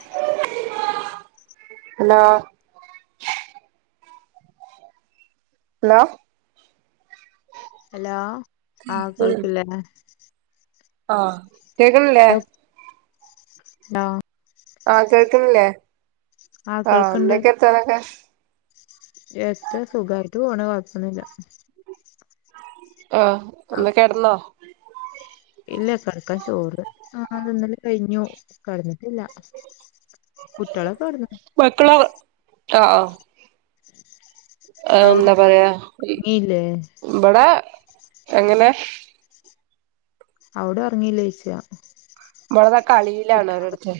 [unintelligible] Hello? Hello? Hello ആഹ് ഉം കേൾക്കില്ലേ? ആഹ് കേക്ക്‌ണ്ല്ലേ? നോ ആഹ് കേക്ക്‌ണില്ലേ ആഹ് എന്തൊക്കെ വർത്താനൊക്കെ? എത്ര സുഖമായിട്ട് പോണ് കൊഴപ്പമൊന്നു ഇല്ല. ആഹ്ഒന്ന് കിടന്നോ? ഇല്ല കിടക്കാൻ ചോറ് ആ തിനല് കഴിഞ്ഞു. കിടന്നിട്ടില്ല. കുട്ടികളൊക്കെ ഉറ മക്കള് ആ ഓ [inaudible] ആ അവിടെ എന്താ പറയാ ഒറങ്ങിയില്ലേ ഇവിടെ എങ്ങനെ? അവിടെ ഉറങ്ങില്ലേന്ന് ചോദിച്ച? മോള് താ കളിയിലാണ് അവരുടുത്ത്.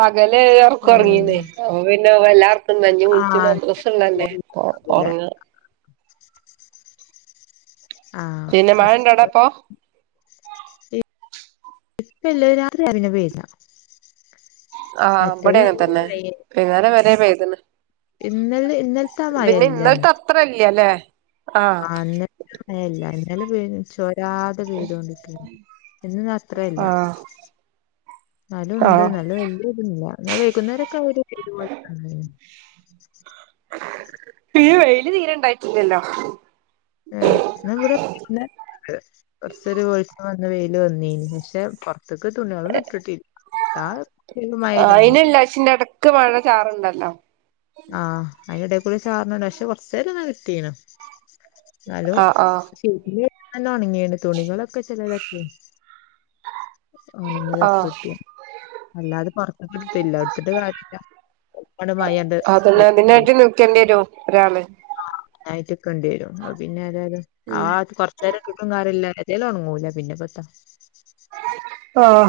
പകല് ഉറക്കം ഉറങ്ങീന്നേ ഏഹ് അപ്പം പിന്നെ എല്ലാം [unintelligible] കഞ്ഞി കുടിച്ച് ആഹ് മദ്രസഉള്ളതല്ലേ ഉറങ്ങാം. ആഹ് പിന്നെ മഴട അവിടെ ഇപ്പോ? ഇപ്പയില്ലേ രാവിലെ അരിഞ്ഞ വെയില് ആഹ് ഇവിടെയുംഅങ്ങനെ നല്ല തന്നെ വൈകുന്നേരം വരെയും പെയ്ത്ണ്. ഇന്നല ഇന്നലത്തെയാ മഴയില്ല ഇന്ന്. അത്രല അല്ലേ? ആ അന്ന് പറയല്ല എന്നാലും ച ചോരാതെ പ്പ പെയ്തോണ്ടി ഇരിക്കാണ്. ഇന്ന്അത്രയു ഇല്ല. ആഹ് ന്നാലും ഉണ്ട് ആഹ് നല്ല വലിയ ഇതില്ല എന്നാ വൈക്കുന്നേരൊക്കെ അവര് ഇതുപലെ ഈ വെയില് തീരെ ഉണ്ടായിട്ടില്ലല്ലോ? ഉം എന്നാ നമ്മുക്ക് പിന്നെ കുറച്ചൊരു വെളിച്ചം വന്ന വെയില് വന്നീന് പക്ഷെ അതൊക്കെ തുണികളും ഇട്ടിട്ടില്ല ഇട്ടാൽ മഴ പെയ്താൽ ഇല്ലശിന്റെ ഇടയ് ക്ക് മഴ ചാറുണ്ടല്ലോ? ആഹ് അതിന്റെ ഇടേക്കൂടി ചാറുന്നുണ്ട് പക്ഷെ കൊറചേരം ഒന്ന് കിട്ടിനു. എന്നാലോ ആഹ് ആഹ് ചീ നല്ല ഉണങ്ങിണ് തുണികളൊക്കെ ചിലതൊക്കെ ഉണങ്ങിയതൊക്കെ ആഹ് കിട്ടി അല്ലാതെ പ എടുത്തില്ല എടുത്തിട്ട് കാര്യം ഇല്ല. ഇവിടെ മഴയണ്ട് ണ്ടി വരുവോ ഒരാള്? അയിനായിറ്റ്ക്കണ്ടിരു പിന്നെ ആരാ ഇത് ആ ചേരകിട്ടും കാര്യം ഇല്ല ഏതാലും ഒണങ്ങുല പിന്നെപ്പത്തി? ആഹ്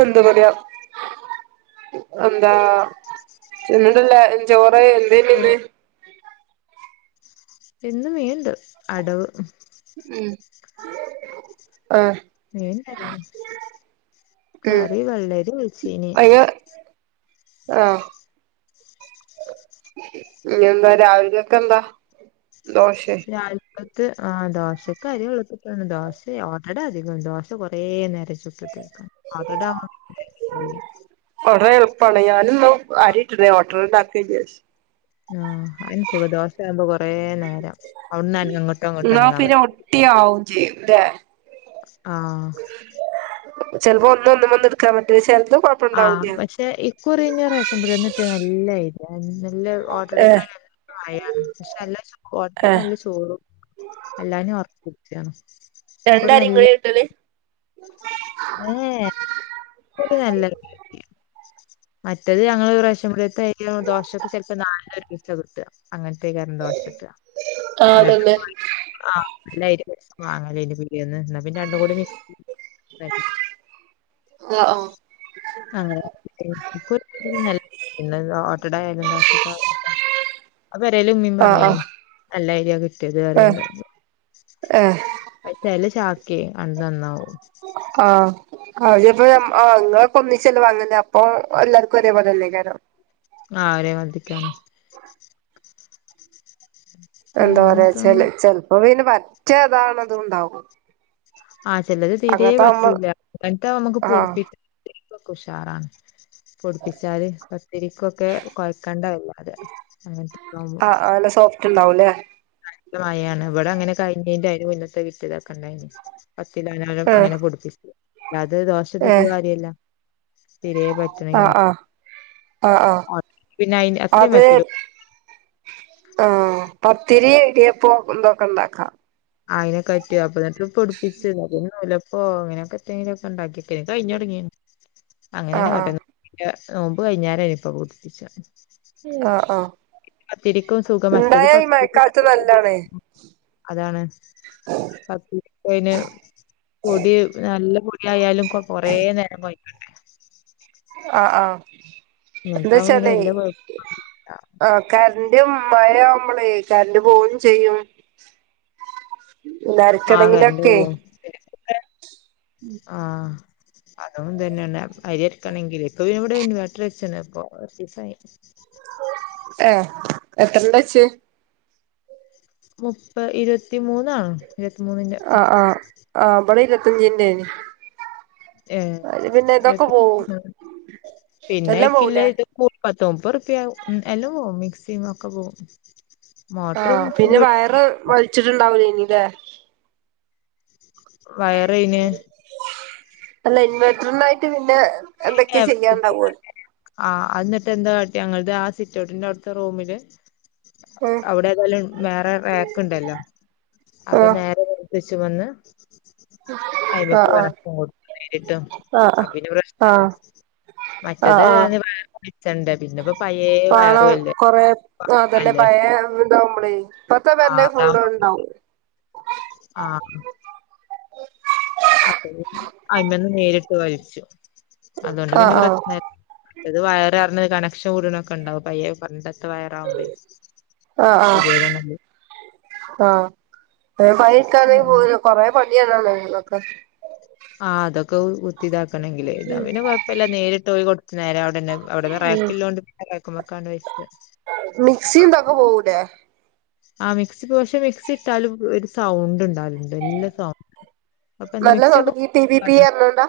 എന്താ പറയ എന്താ ചെന്നല്ലേ ചോറ് എന്തേന് ഇന്ന്? ചോറ് ഇന്ന് മീൻ ഉണ്ട് അടവ് ഉം ആഹ് മീൻ ഇല്ലായിരുന്നു ഉം കറി വെള്ളരി വെച്ചീന് അയ്യ ആഹ് ഇനി എന്താ രാവിലെകെക്കെ എന്താ? ദോശേ രാവി അകത്ത് ആ ദോശക്ക് അരി വെള്ളത്തിലിട്ടേണ് ദോശയാ ഓട്ടട അധികംഇല്ല ദോശ കൊറേ നേരം ചുട്ട് എടുക്കണം ഓട്ടടാവു കുറേ എളുപ്പാണ് ഞാനും അരിയിട്ടിട്ടില്ല. ഓട്ടട ഉണ്ടാക്കണ് ആഹ് അന് സുഖ ദോശആവുമ്പോ കൊറേ നേരം അവിടന്ന് തന്നെ അങ്ങോട്ടും ഇങ്ങോട്ടും അനങ്ങാൻ പറ്റി തീ ആവും ചെയ്യും ലേ ആഹ് ചിലപ്പോ ഒന്ന് ഒന്നും ഒന്നുഎടുക്കാൻ പറ്റില്ല ചെലത് ആഹ് കൊഴപ്പണ്ടാവൂല്ല പക്ഷെ ഇക്കുറിന്ന് റേഷൻ പിടികയിൽ നിന്ന് കിട്ടിയത് നല്ലതായിരുന്നു. നല്ലത് ഏഹ് ഓട്ടടക്കായാലും എല്ലാം നല്ലതാണ്. പക്ഷെ ഏഹ് എല്ലാംഓട്ടടക്ക്നല്ല ചോറും അല്ലാനും ഒർക്കത്തിണ് രണ്ടാര് ഇങ്ങള്ട്ടല്ലേ ഏഹ് ഒരു നല്ലത് മറ്റത് ഞങ്ങൾ റേഷൻ പിടീത്തെ ആയിരൊണ്ട് ദോശൊക്കെ ചിലപ്പോ നാലല്ലും കിട്ടുക അങ്ങനത്തക്കരം ദോശ കിട്ട ആഹ് എന്നട്ട അതന്നെ ആഹ് നല്ലയ്രി വാങ്ങ ന്റെ പിടെന്ന് പിന്നെ രണ്ടും കൂടി മിക്സാ [unintelligible] ഒ ഓ അങ്ങനെ പിന് [unintelligible] ഓട്ടടയാലും ദോശ അഹ് പെരേൽ ഇമമീം ആഹ് ആഹ് പറഞ്ഞേനി നല്ലയ്രിയ കിട്ടിയത് അറിൻ ആഹ് ഡേ ഏഹ് ഏഹ് അഹ് ചേലെ ചാക്ക ക നന്നാവും ആഹ് അപ്പ അങ്ങൊ കൊ ഒന്ന ചിലവാങ്ങല്ല അപ്പൊ എല്ലാവർക്കും ഒരേപോലെന്നേ കാരോ ആഹ് ഒരേ മാതിരിക്കണേ എന്താ പറയാ പിന്നെത്താ ചാല് ചെലപ്പോ പിന് പറ്റതാണത് ഇണ്ടാവും ആഹ് ചെലത് തീരെ പറ്റൂല [unintelligible] നമ്മുക്ക് ആഹ് പൊടിപ്പിക്ക ഉഷാറാണ് പൊടിപ്പിച്ചാല് പത്തിരിക്കൊക്കെ കൊഴക്കണ്ട വല്ലാതെ അങ്ങനത്തക്ക സോഫ്റ്റ്ണ്ടാവുലേ മായാണ് ഇവിടെ അങ്ങനെ കഴിഞ്ഞന്റെും അയിന്റെ മുന്നത്തെ വിട്ടിതാക്കണ്ടായിന് [unintelligible] ഏഹ് അങ്ങനെ പൊടിപ്പിച്ചു അല്ലത് ദോശത്തെത്ത ഏഹ് കാര്യല്ല തീരേ പറ്റണില്ല ആഹ് ആഹ് ആഹ് ആഹ് ഓ, പിന്നെ അയിന് അത്രയും അത് പറ്റൂല ആഹ് പത്തിരി ഇടിയപ്പം ഇതൊക്കെണ്ടാക്കാം ആഹ് അയിനെ കറ്റു അപ്പ എന്നിട്ട് പൊടിപ്പിച്ചല്ല ഓ അങ്ങനൊക്കെ എന്തൊങ്കിലും ഒക്കെ ഉണ്ടാക്കി കഴിഞ്ഞ് തുടങ്ങിയ അങ്ങനെയ ആഹ് തന്നെ കട്ട ആഹ് നോമ്പ് കഴിഞ്ഞരനിയിപ്പൊ പൊടിപ്പിച്ച ആഹ് ആഹ് പത്തിരിക്കും സുഖമറ്റത് ഉണ്ടായ ഈ പത്തി മഴക്കാലത്ത് നല്ലാണ് [unintelligible] നല്ല പൊടിയായാലും കൊറേ നേരം കോയക്ക ആഹ് ആഹ് ഇങ്ങനത്തൊവുമ്പോ പിന്നെ വല്ല കൊഴപ്പൊന്നുല്ല കരന്റും മഴയാ വുമ്പൽ കരന്റ് പോവും ചെയ്യും ആ കറന്റ് നരക്കണെങ്കിലൊക്കെ പോവും ആഹ് അതും തന്നെയാണ് അരിയരക്കണെങ്കിൽ ഇപ്പൊ ഇവിടെ ഇൻവെട്ടർ വെച്ച്ന് ഇപ്പ കൊറച്ചസായി ആഹ് എത്രണ്ട വച്ച് മുപ്പ ഇരുപത്തി മൂന്നാണ് ഇരുപത്തി മൂന്നിന്റെ ആഹ് ആഹ് ആഹ് ബടെ ഇരുപത്തഞ്ചിന്റെ ഏഹ് അയില് പിന്നെ ഇതൊക്കെ ഇരുപത്തി പോകും എല്ലാം പോവൂലേ മുപ്പത്തൊമ്പത് റുപ്യ എല്ലോ പോകും മിക്സി ഒക്കെ പോകും ആഹ് പിന്നെ വയറ് വലിച്ചിട്ടുണ്ടാവൂലേ ഇനല്ലേ വയറയിന് അല്ല ഇൻവെർട്ടറിനായിട്ട് പിന്നെ എന്തൊക്കെയോ ചെയ്യാണ്ടാവോലോ [unintelligible] ആഹ് എനിട്ട് എന്താ കാട്ടി ഞങ്ങളുടെ ആഹ് സിറ്റോട്ടിന്റെവിടുത്തെ റൂമില് ഏഹ് അവിടെ ഏതായാലും വേറെ റാക്ക് ഉണ്ടല്ലോ അപ്പൊ ആഹ് നേരെ ച്ച വന്ന് അയ്മക്ക് ആഹ് കണക്ഷൻ [unintelligible] ആഹ് ആഹ് അപ്പ്പിന്നെ പ്രശ്ന ആഹ് മറ്റത് [unintelligible] പിന്നെപ്പോ പഴയ പണം വയറും അല്ലേ കൊറെ അതെല്ലെ അല്ലേ ഭയ ഇന്താ നമ്മള പത്ത ആ തന്നെ ഫുള് ഉണ്ടാവും ആഹ് അഹ് അയ്മ്മന്ന് നേരിട്ട് വലച്ചു അതുകൊണ്ട് ആഹ് പിന്നെ ആഹ് പ്രശ്ന ത് വയർഞ്ഞത് കണക്ഷൻ കൂടണൊക്കെ ഉണ്ടാവും പയ്യെ പറഞ്ഞിട്ട് പണ്ടെത്തെ വയറ് ആവുമ്പയ ആഹ് ആഹ് ആഹ് അവൈക്കാണെങ്കി പോരും കൊറെേ പണിയാണ നിങ്ങളൊക്കെ ആഹ് അതൊക്കെ കുത്തി ഇതാക്കണമെങ്കിൽ ഇതാ പിന്നെ കൊഴപ്പമല്ല നേരിട്ട് പോയി കൊടു നേരം അവിടെന്നെ അവിടെ ഉം വെറൈറ്റിലോണ്ട് ഇപ്പറാക്ക്മ്മക്കങ്ങ് വച്ച് മിക്സിന്തൊക്കെ പോവൂലെ ആഹ് മിക്സി പക്ഷെ മിക്സി ഇട്ടാലും ഒരു സൗണ്ട് ഉണ്ടാലുണ്ട് എല്ലാ സൗണ്ട് അപ്പൊ എന്താ മിക്സിയൊക്കെ നല്ലതൊണ്ടങ്കി ഇ പി വി പറഞ്ഞോണ്ടാ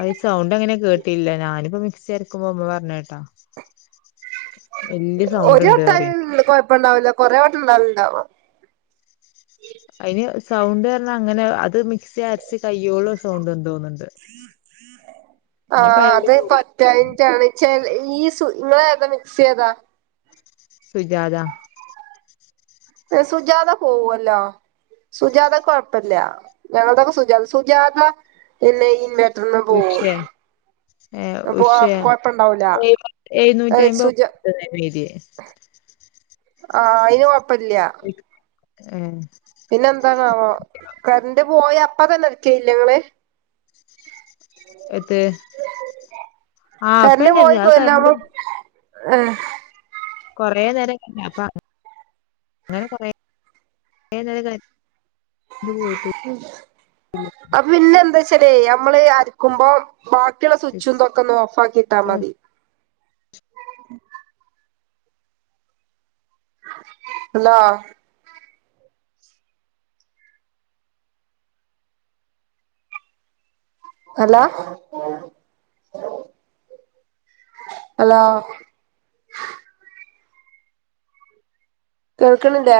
അഹ് സൗണ്ട് എങ്ങനെ കേട്ടിട്ടില്ല ഞാനിപ്പോ മിക്സി അർക്കുമ്പോ അമ്മ പറഞ്ഞ കേട്ടാ വല്യ സൗണ്ട് ഒരു ഉണ്ട് പറയും വട്ടംകൊഴപ്പ ഇണ്ടാവില്ല കൊറെേ വട്ടം ഉണ്ടുണ്ടാവ അതിന് സൗണ്ട് വരുന്ന അങ്ങനെ അത് മിക്സി അരച്ച കയ്യോള്ളൂ സൗണ്ട് എന്ത തോന്നുന്നുണ്ട് ആ ഇനിയിപ്പോ അത് അയാളോട് പ പറയാ റ്റായ്ൻറ്റാണ് ച്ച ഈ സു ങ്ങളേതാ മിക്സി ഏതാ സുജാത സുജാത പോവല്ലോ സുജാത കൊഴപ്പല്ല ഞങ്ങളതൊക്കെ സുജാത സുജാത പിന്നെ ഈ [unintelligible] ഏ ഉഷേ കൊഴപ്പണ്ടാവൂല എഴുന്നൂ എഴുന്നൂ സുജ [unintelligible] ആ അയ്ന് കൊഴപ്പല്ല ഏ പിന്നെന്താണാവോ കറൻ്റ് പോയ അപ്പത്തെന്നെ അരക്കല്ലേ ങ്ങള് എത്ത് ആ അപ്പെന്നല്ലെ അത് കറൻറ് ഏ കൊറേ നേരം [unintelligible] അപ്പ അങ്ങനെ കൊറെ [unintelligible] അ പിന്നെന്താച്ചലേ നമ്മള് അര് ക്കുമ്പോ ബാക്കിള്ള സ്വിച്ചും തൊക്കൊ ന്ന് ഓഫാക്കി ട്ടാ മതി ഹലോ ഹലോ ഹലോ കേക്ക്ണില്ലേ